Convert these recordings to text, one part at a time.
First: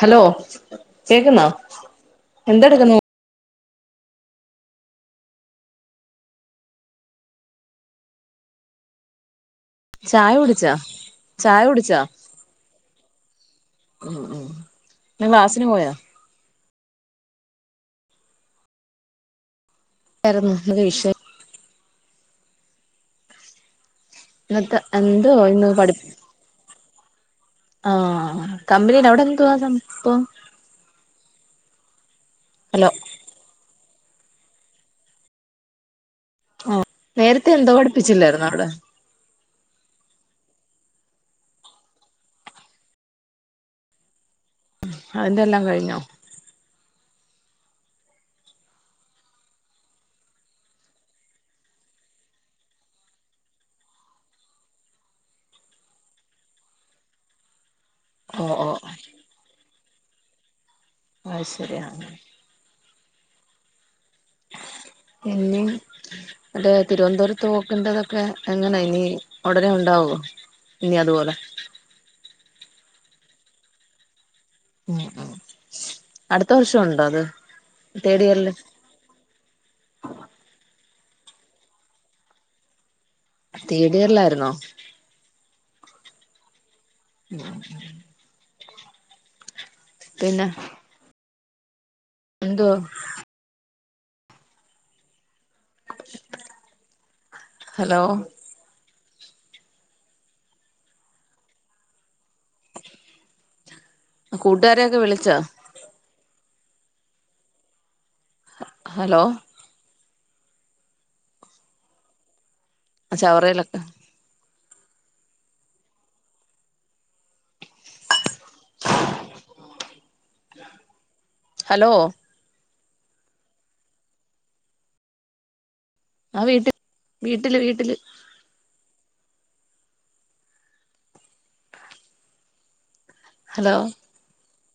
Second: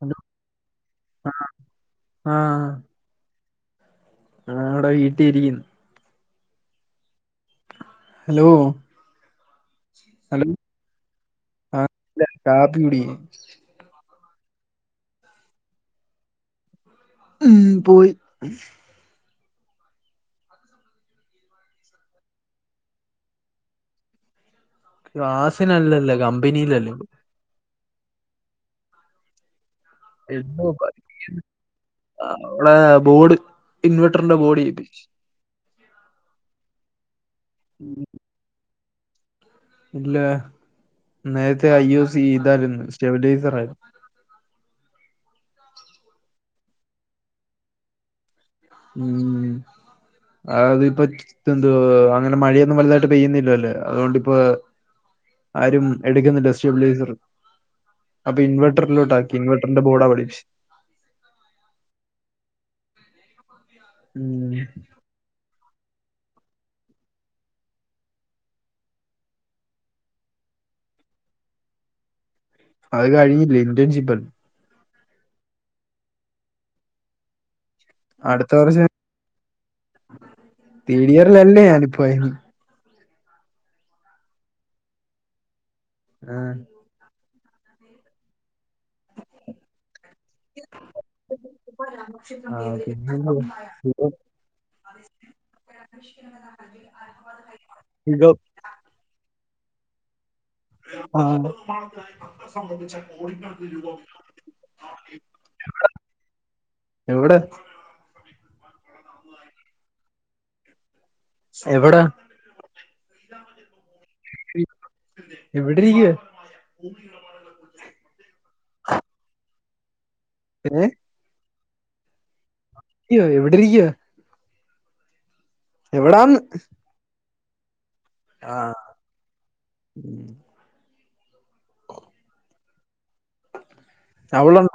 Hello കേക്കുന്നോ എന്തടുക്കുന്നു ആ അവിടെ വീട്ടില് ഇരിക്കുന്നു ഹലോ ചായ ഹലോ കുടിച്ചാ ചായ കുടി ഇല്ല കാപ്പി കുടി ഇന്ന് ക്ലാസ്സിന് പോയോ ഉം പോയി ആരുന്നു വിഷയം ഇന്നത്തെ എന്തോ ക്ലാസ്സിനല്ലല്ലോ കമ്പനിയിലല്ലേ ആ കമ്പനിൽ അവിടെ എന്തുവാ സംഭവം [unintelligible] അവിടെ ഹലോ ബോർഡ് ഇൻവെർട്ടറിന്റെ ബോഡിപ്പു ആ നേരത്തെ എന്തോ പഠിപ്പിച്ചില്ലായിരരുന്നു അവിടെ ഇല്ല നേരത്തെ ഐ ഉ സി ഇതായിരുന്നു സ്റ്റെവിലൈസർ ആയിരുന്നു അതിന്റെ എല്ലാം കഴിഞ്ഞോ ഉം അതിപ്പ എന്തോ അങ്ങനെ മഴയൊന്നും വലുതായിട്ട് പെയ്യുന്നില്ല അല്ലേ അതുകൊണ്ട്ിപ്പ ആരും എടുക്കുന്നില്ല സ്റ്റെബിലൈസർ അപ്പൊ ഓ ഓ ഇൻവർറിലോട്ടാക്കി ഇൻവർറിന്റെ ബോഡാ അവരു അ ശരിയ അ ഉം പിന്നെ അല്ലേ തിരുവനന്തപുരത്ത് പോക്കേണ്ടതൊക്കെ എങ്ങനാ ഇനി ഉടനെ ഉണ്ടാവോ ഇനി അതുപോലെ അത് കഴിഞ്ഞില്ല ഇന്ത്യൻഷിപ്പ ഉം ഉ അടുത്ത വർഷം ഉണ്ടോ അത് തേർഡ് അടുത്ത ഇയറില് വർഷം തീഡിയറൽല്ലേ ഞാനിപ്പോരുന്നു തേടിറലായിരുന്നോ ആ ഉ പിന്നെ ആ എന്തുവാ ഹലോ ഓ ഗോ ആ കൂട്ടുകാരെയൊക്കെ വിളിച്ചോ [inaudible] എവ്ടെ ഹലോ എവിടാ ഞാ ചവറയിലാ എവിടെ ഇയ്യ് ഏ ഹലോ യോ എവിടെരിക്കയാ ആ എവിടാന്ന് വീട്ടി വീട്ടില് വീട്ടില്. ആഹ് ഹലോ അവളുണ്ടോ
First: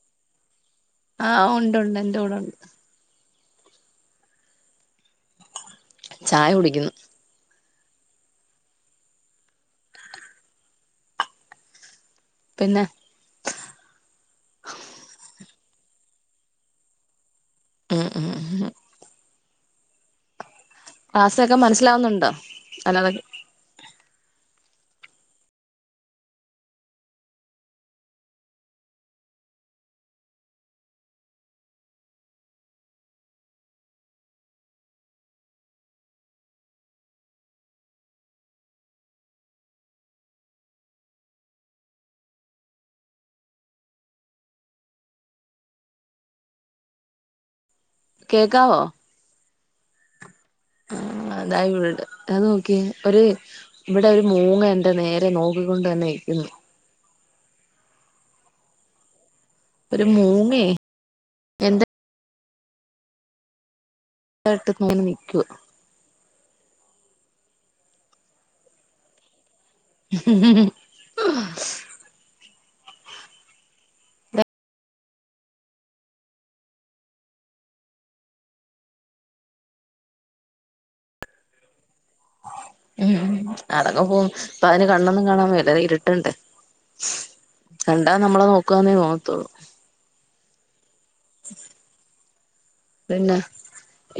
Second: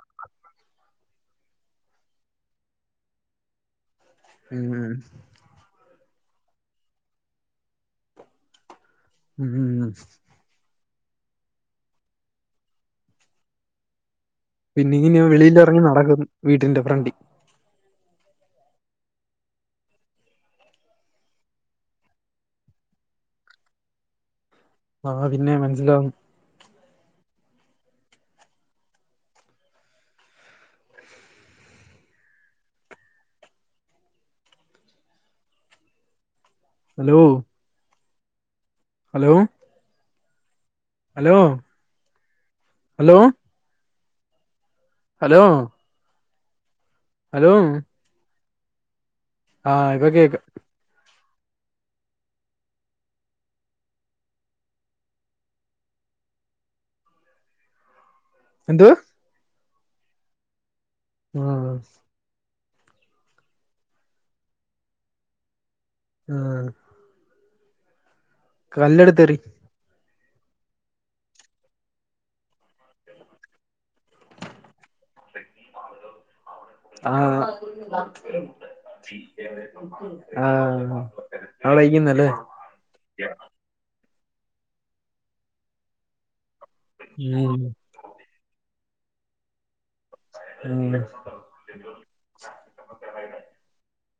ആ ഉണ്ട് ഉണ്ട് എന്റെ കൂടെ ഒണ്ട്. ഉം ചായ കുടിക്കുന്നു. ഉ ഊ പിന്നെ പിന്നെ ഇങ്ങനെയാ വിളിയില്ല. ഇങ്ങിനെ നടക്കുന്നു വീട്ടിന്റെ ഫ്രണ്ടി. ഉ ഉ ഹു ക്ലാസൊക്കെ മനസ്സിലാവുന്നുണ്ടോ? അല്ലാതെ ങ്ങ് ആ പിന്നെ മനസ്സിലാകും. Hello hello hello hello hello hello കേൾക്കാവോ ആ ഇപ്പോ കേക്കാ. ആ അതായി ഇവിട. അത് നോക്കിയേ ഒരു ഇവിടെ ഒരു മൂങ്ങ എന്റെ നേരെ നോക്കിക്കൊണ്ട് തന്നെ ഇരിക്കുന്നു. എന്ത് ഒരു മൂങ്ങേ ആ എന്റെ ഇത്ര അടുത്ത് മൂങ്ങ ങ്ങനെ നിക്കു ആ കല്ലെടുത്തെറി ആ ആ അവളയിക്കുന്ന ഉം അതൊക്കെ പോകും അപ്പൊ അതിന് കണ്ണൊന്നും കാണാൻ മേല്ല ഇരുട്ടുണ്ട് ഉം കണ്ടാ നമ്മളെ നോക്കും ദക്കാന വത്ത [inaudible] ആ പിന്നെ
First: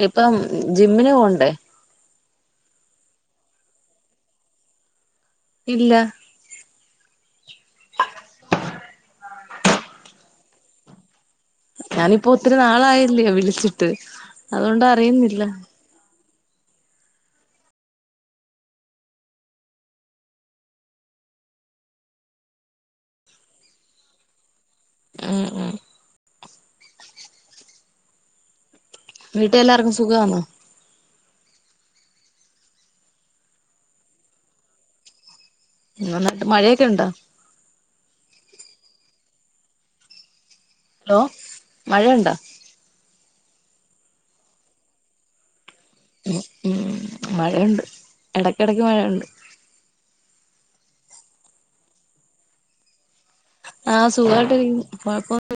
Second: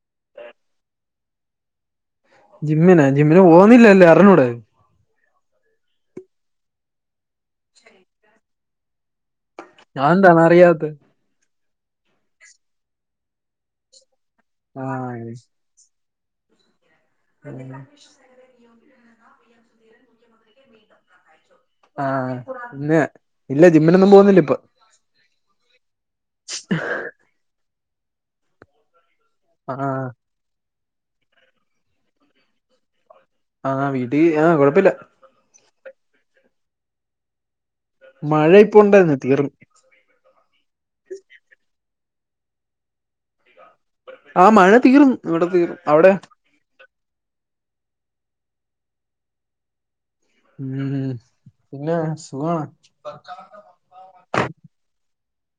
ഇപ്പം ജിമ്മിന് പോണ് ഏ ജിമ്മിന ജിമ്മിന് പോകുന്നില്ലല്ലോ അറിഞ്ഞൂടെ ഇല്ല [inaudible] അതെന്താണറിയാത്ത് ഞാനിപ്പോ ഒത്തിരി നാളായില്ലോ വിളിച്ചിട്ട് അതുകൊണ്ട് ആഹ് അറിയുന്നില്ല അതല്ല [unintelligible] ആഹ ഇന്ന് ഇല്ല ജിമ്മിനൊന്നും പോകുന്നില്ല ഇപ്പൊ ഉം ഉം വീട്ടി എല്ലാർക്കും ആഹ് സുഖവാന്നോ? ആഹ് വീട്ടി ആഹ് കൊഴപ്പില്ല. നിങ്ങടെ നാട്ടി മഴയൊക്കെയൊണ്ടോ? മഴ ഇപ്പ ഉണ്ടായിരുന്ന് തീർന്നു. ഹലോ മഴണ്ടോ? ആ മഴ തീർന്നു, ഇവിടെ തീർന്നു. അവിടെ [inaudible] മഴണ്ട് എടക്കെടക്ക് മഴയൊണ്ട്. ഉം പിന്നെ സുഖാണ്. ആ സുഖായിട്ടിരിക്കുന്നു കൊഴപ്പൊന്നുല്ല.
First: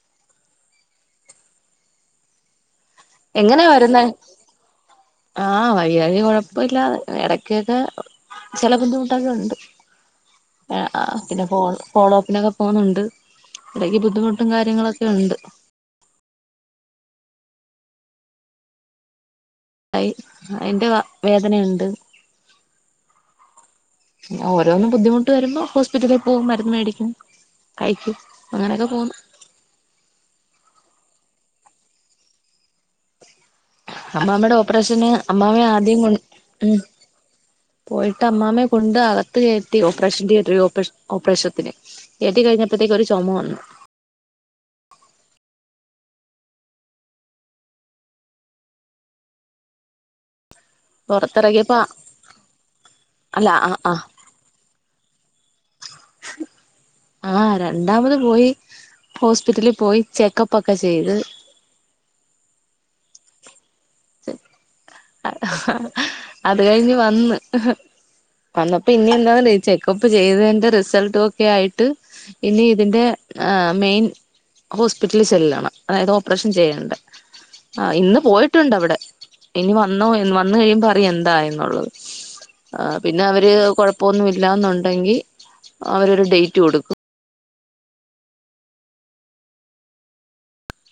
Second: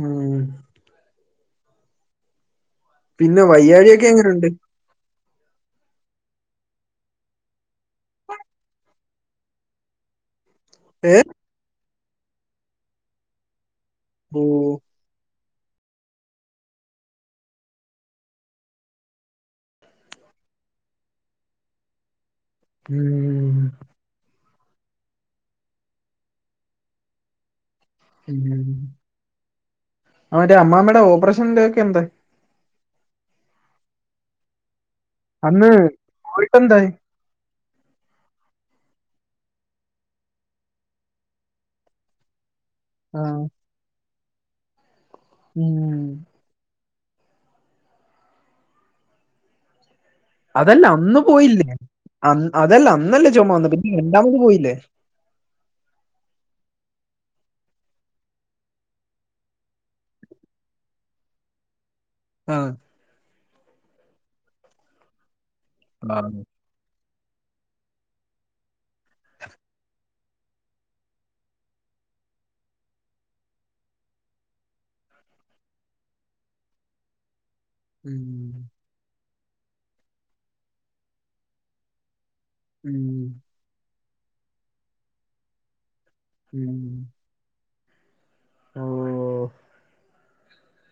ഉം. പിന്നെ എങ്ങനെയാ വരുന്നേ വയ്യാഴിയൊക്കെ എങ്ങനുണ്ട്? ആഹ് വയ്യാഴിക കുഴപ്പുല്ല എടക്കൊക്കെ ചെല ബുദ്ധിമുട്ടൊക്കെ ഉണ്ട് ആഹ് ആഹ് ഏഹ് പിന്നെ പോ ഫോളോപ്പിനൊക്കെ പോകുന്നുണ്ട്. എടക്ക് ബുദ്ധിമുട്ടും ഓഹ് കാര്യങ്ങളൊക്കെ ഉണ്ട്. കൈ അതിന്റെ അ വേദനയുണ്ട്. ഉം ഓരോന്ന് ബുദ്ധിമുട്ടുവരുമ്പോ ഹോസ്പിറ്റലിൽ പോകും മരുന്ന് മേടിക്കും. കഴിക്കും ഉം അങ്ങനെയൊക്കെ പോന്നു അവിടെ അമ്മാമ്മേടെ ഓപ്പറേഷ [unintelligible] അമ്മാമ്മേടെ പ്രശ്നം അമ്മാമേ അന്ന് ആദ്യം കൊണ്ട് ഉം പോയിട്ടെന്തായി പോയിട്ട് അമ്മാമ്മേ കൊണ്ടെ അകത്ത് കയറ്റി ഓപ്പറേഷൻ തീയേറ്ററില് ഓപ്പറേഷ ഓപ്പറേഷത്തിന് കേറ്റിക്കഴിഞ്ഞ പ്പത്തേക്കൊരു ചൊമ ആഹ് വന്നു. ഉം അതല്ല അന്ന് പോയില്ലേ പുറത്തിറങ്ങിയപ്പോ അന്ന് അതല്ല അന്നല്ലേ അല്ല ചൊമ വന്നെ ആഹ് പിന്നെ ആഹ് രണ്ടാമത് പോയില്ലേ ആഹ് രണ്ടാമത് പോയി ഹോസ്പിറ്റലിൽ പോയി ചെക്കപ്പൊക്കെ ചെയ്ത് ആ ആ. [unintelligible] അത് കഴിഞ്ഞ് വന്നപ്പോ ഇനി എന്താ ചെക്കപ്പ് ചെയ്തതിന്റെ റിസൾട്ട ഒക്കെ ആയിട്ട് ഇനി ഇതിന്റെ മെയിൻ ഹോസ്പിറ്റലിൽ ചെല്ലണം അതായത് ഓപ്പറേഷൻ ചെയ്യണ്ട ആഹ് ഇന്ന് ഉം, പോയിട്ട് ഇനി വന്നോ വന്ന് കഴിയുമ്പ അറിയാം എന്താ എന്നുള്ളത് ആന്ന് പിന്നെ ഉം, അവര് കൊയപ്പ ഇപ്പൊ ഒന്നുല്ല എന്നുണ്ടെങ്കിൽ അവരൊരു ഡേറ്റ് ഉം. കൊടുക്കും ഓ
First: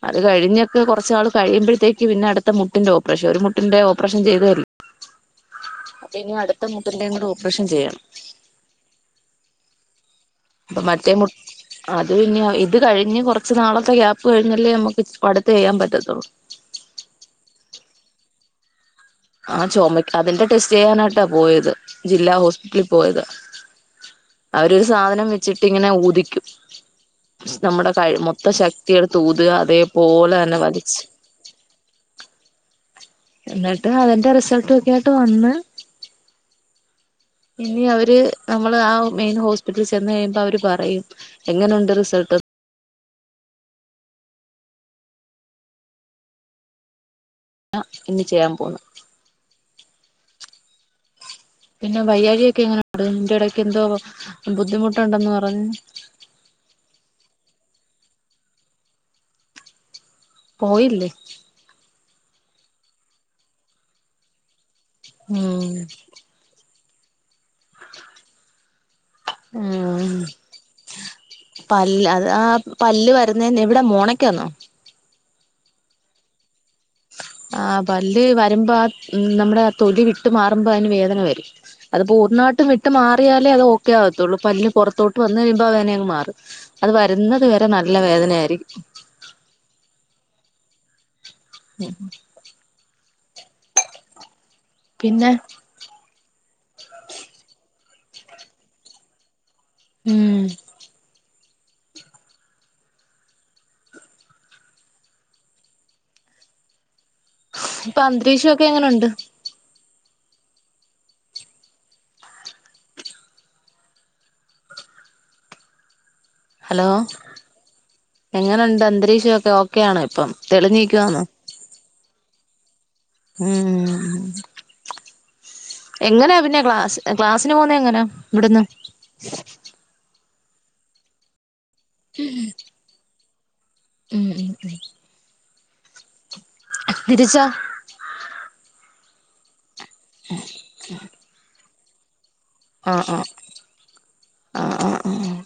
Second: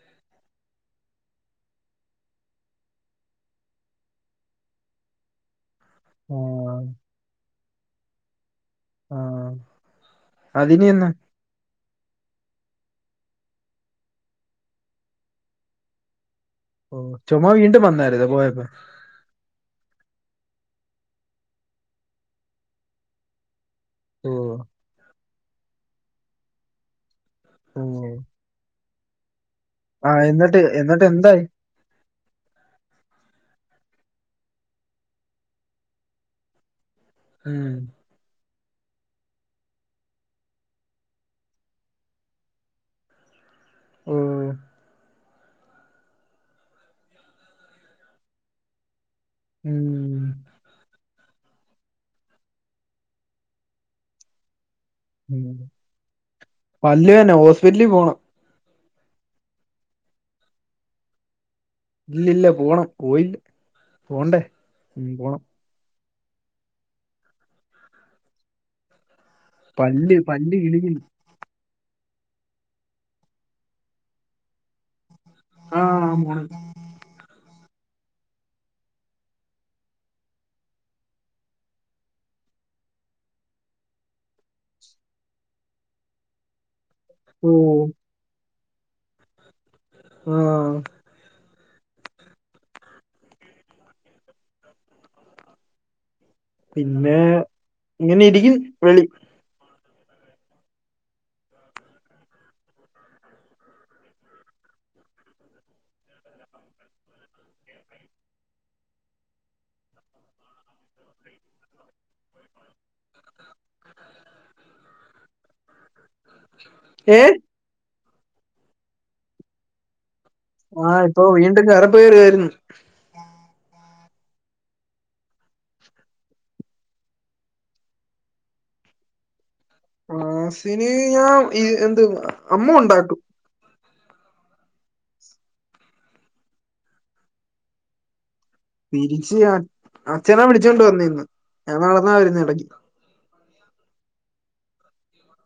അത് കഴിഞ്ഞൊക്കെ കുറചച്ചാള് കഴിയുമ്പോഴത്തേക്ക് പിന്നെ അടുത്ത മുട്ടിന്റെ ഓപ്പറേഷൻ ഒരു മുട്ടിന്റെ ഓപ്പറേഷൻ ചെയ്തല്ലോ അനി ആ, അടുത്ത മുട്ടിന്റെ കൂടെ ഓപ്പറേഷൻ ചെയ്യണം ആഹ് അപ്പ മറ്റേ മുട്ട് അത് പിന്നെ ഇത് കഴിഞ്ഞ് കുറച്ച നാളത്തെ ഗ്യാപ്പ് കഴിഞ്ഞല്ലേ നമുക്ക് അടുത്ത് ചെയ്യാൻ പറ്റത്തുള്ളൂ ഓ ചുമ്മാ വീണ്ടും വന്നരുന്നോ പോയക്പ്പോ ആ ചുമക്ക്‌ അതിന്റെ ടെസ്റ്റ് ചെയ്യാനായിട്ടാ പോയത് ജില്ലാ ഹോസ്പിറ്റലിൽ പോയത് ഓ അവരുഒരു സാധനം വിച്ച് ച്ചിട്ടിങ്ങനെ ഊദിക്കും നമ്മുടെ കൈ മൊത്ത ശക്തി ത്തിയെടുത്ത് ഉതുക ആഹ എന്നിട്ട് എന്നിട്ട് എന്തായി എന്നിട്ട് അതിന്റെ റിസൾട്ട് ഒക്കൊയിട്ട് വന്ന് ഉം, ഇനി അവര്- നമ്മള് ആ മെയിൻ ഹോസ്പിറ്റലിൽ ചെന്ന് കഴിയുമ്പോ അവര് പറയും എങ്ങനെയുണ്ട് റിസൾട്ട് ഓ ആ ഇനി ചെയ്യാൻ പോന്നു ഉം പിന്നെ വയ്യായികെക്കെ എങ്ങനെ ഉണ്ട് ഇതിന്റെ ഇടക്കക്ക് എന്തോ ബുദ്ധിമുട്ട് പല്ല് വേദന ഹോസ്- വല്ലി പോണം പോയില്ലേ ഇല്ലല്ല പോണം പോയില് പോണ്ടേ ഉം ഉം പണ്ട് പണ്ട് കിളിഞ്ഞ് പല്ല് അത് ആ പല്ല് വരുന്നെ ന്ന് എവിടെ മോണക്ക് വന്നോ ആഹ് ആ മോണക്ക്‌ ആഹ് പല്ല് വരുമ്പോ ആ നമ്മടെആ തൊലി വിട്ട് മാറുമ്പോ അയ്ന് വേദന വരും അതിപ്പോ പൂർണ്ണാട്ടും വിട്ട് മാറിയാലേ അത് ഓക്കെ ആവ ത്തൊള്ളൂ പല്ല് പൊറത്തോട്ട് വന്ന് കഴിയുമ്പോ അതന്നെ അങ്ങ് മാറും അത് വരുന്നത് ഓ വരെ നല്ല വേദന ആയിരിക്കും ആഹ് ഉം പിന്നെ പിന്നെ ഇങ്ങനെ ഇരിക്ക് വെളി ഉം ഇപ്പൊ അന്തരീക്ഷക്കെങ്ങനെ ഉണ്ട് ഹലോ ഏ എങ്ങനുണ്ട് അന്തരീക്ഷൊയൊക്കെ ഓക്കെയാണോ ഇപ്പം ആഹ് ഇപ്പോ വീണ്ടും കറ പേര്‌ വേരു ഹം എങ്ങനെയാ പിന്നെ ക്ലാസ് ക്ലാസിന് പോവുന്ന എങ്ങനാ ഇവിടുന്ന് മാസിന് ഞാ ഈ എന്ത് അമ്മു ഉണ്ടാക്കും ഉം ഉം ഉം തിരിച്ചോ തിരിച്ച് അ അഛനാ വിളിച്ചോണ്ട് വന്നിന്ന് ഞാൻ നടന്നാ വരുന്നെ ആഹ് ആഹ് ആഹ് ആഹ് ആഹ് ആഹ്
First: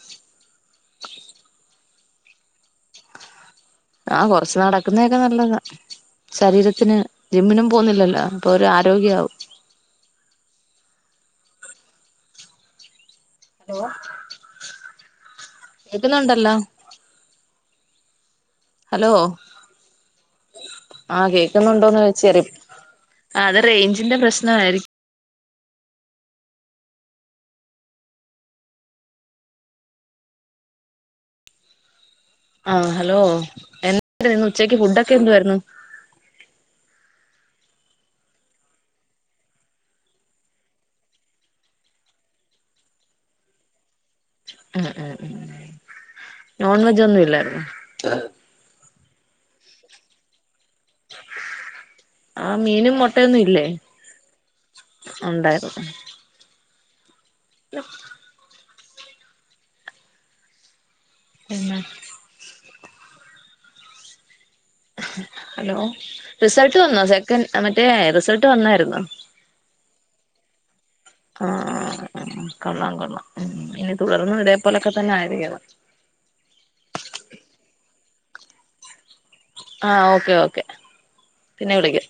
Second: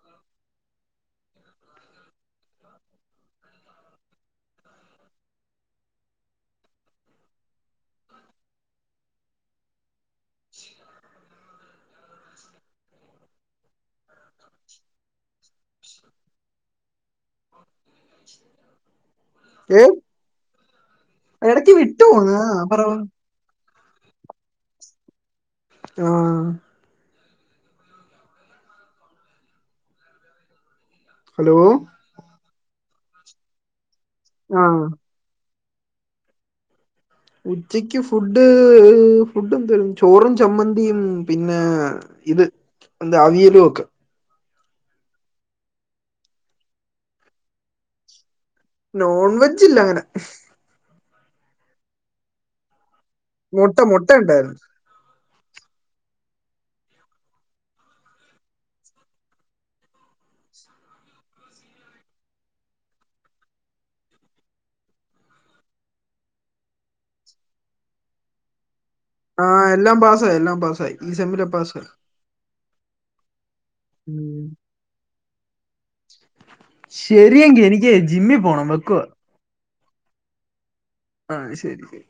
ആഹ് കൊറച്ചു നടക്കുന്നതൊക്കെ നല്ലതാ ശരീരത്തിന് ജിമ്മിനും പോവുന്നില്ലല്ലോ അപ്പൊ ഒരു ആരോഗ്യാവും ഹലോ കേൾക്കുന്നുണ്ടല്ലോ [inaudible] ഹലോ ഏ ആഹ് ഇടക്ക് കേക്കുന്നുണ്ടോന്ന് വിട്ടു പോന്ന് ചോയ്ച്ചേര് ആ പറ അത് റേയ്ഞ്ചിന്റെ പ്രസ് നായിരിക്കും ആഹ് ഹലോ ആ ഹലോ എ [unintelligible] ഇന്ന് ആ ഉച്ചക്ക് ഫുഡൊക്കെ എന്ത്വായിരുന്നു ഉച്ചക്ക് ഫുഡ് ഫുഡ് എന്തേരു ചോറും ചമ്മന്തിയും പിന്നെ ഇത് എന്താ അവിയലൊക്കെ ഉം ഉം ഉം നോൺ വെജൊന്നും ഇല്ലായിരുന്നോ നോൺവെജില്ല ങ്ങനെ ആ മീനും മൊ മുട്ട മുട്ട ണ്ടായിരുന്നു ഉണ്ടായിരുന്ന് [unintelligible] പിന്നെ ഹലോ റിസൾട്ട് വന്നോ സെക്കൻഡ് മറ്റേ റിസൾട്ട് വന്നായിരുന്നോ ആ എല്ലാം പാസായി എല്ലാം പാസായി ഈ സ ആഹ് ആഹ് കൊള്ളാം കൊള്ളാം ഉം ഇനി തുടർന്നും ഇതേപോലെക്കെ തന്നെ ആയി തേയോ ശെരിയെങ്കി എനിക്കേ ജിമ്മി പോണം വെക്കുവാ ആ ഓക്കെ ഓക്കെ ആ പിന്നെ ശെരി വിളിക്കാം ശെരി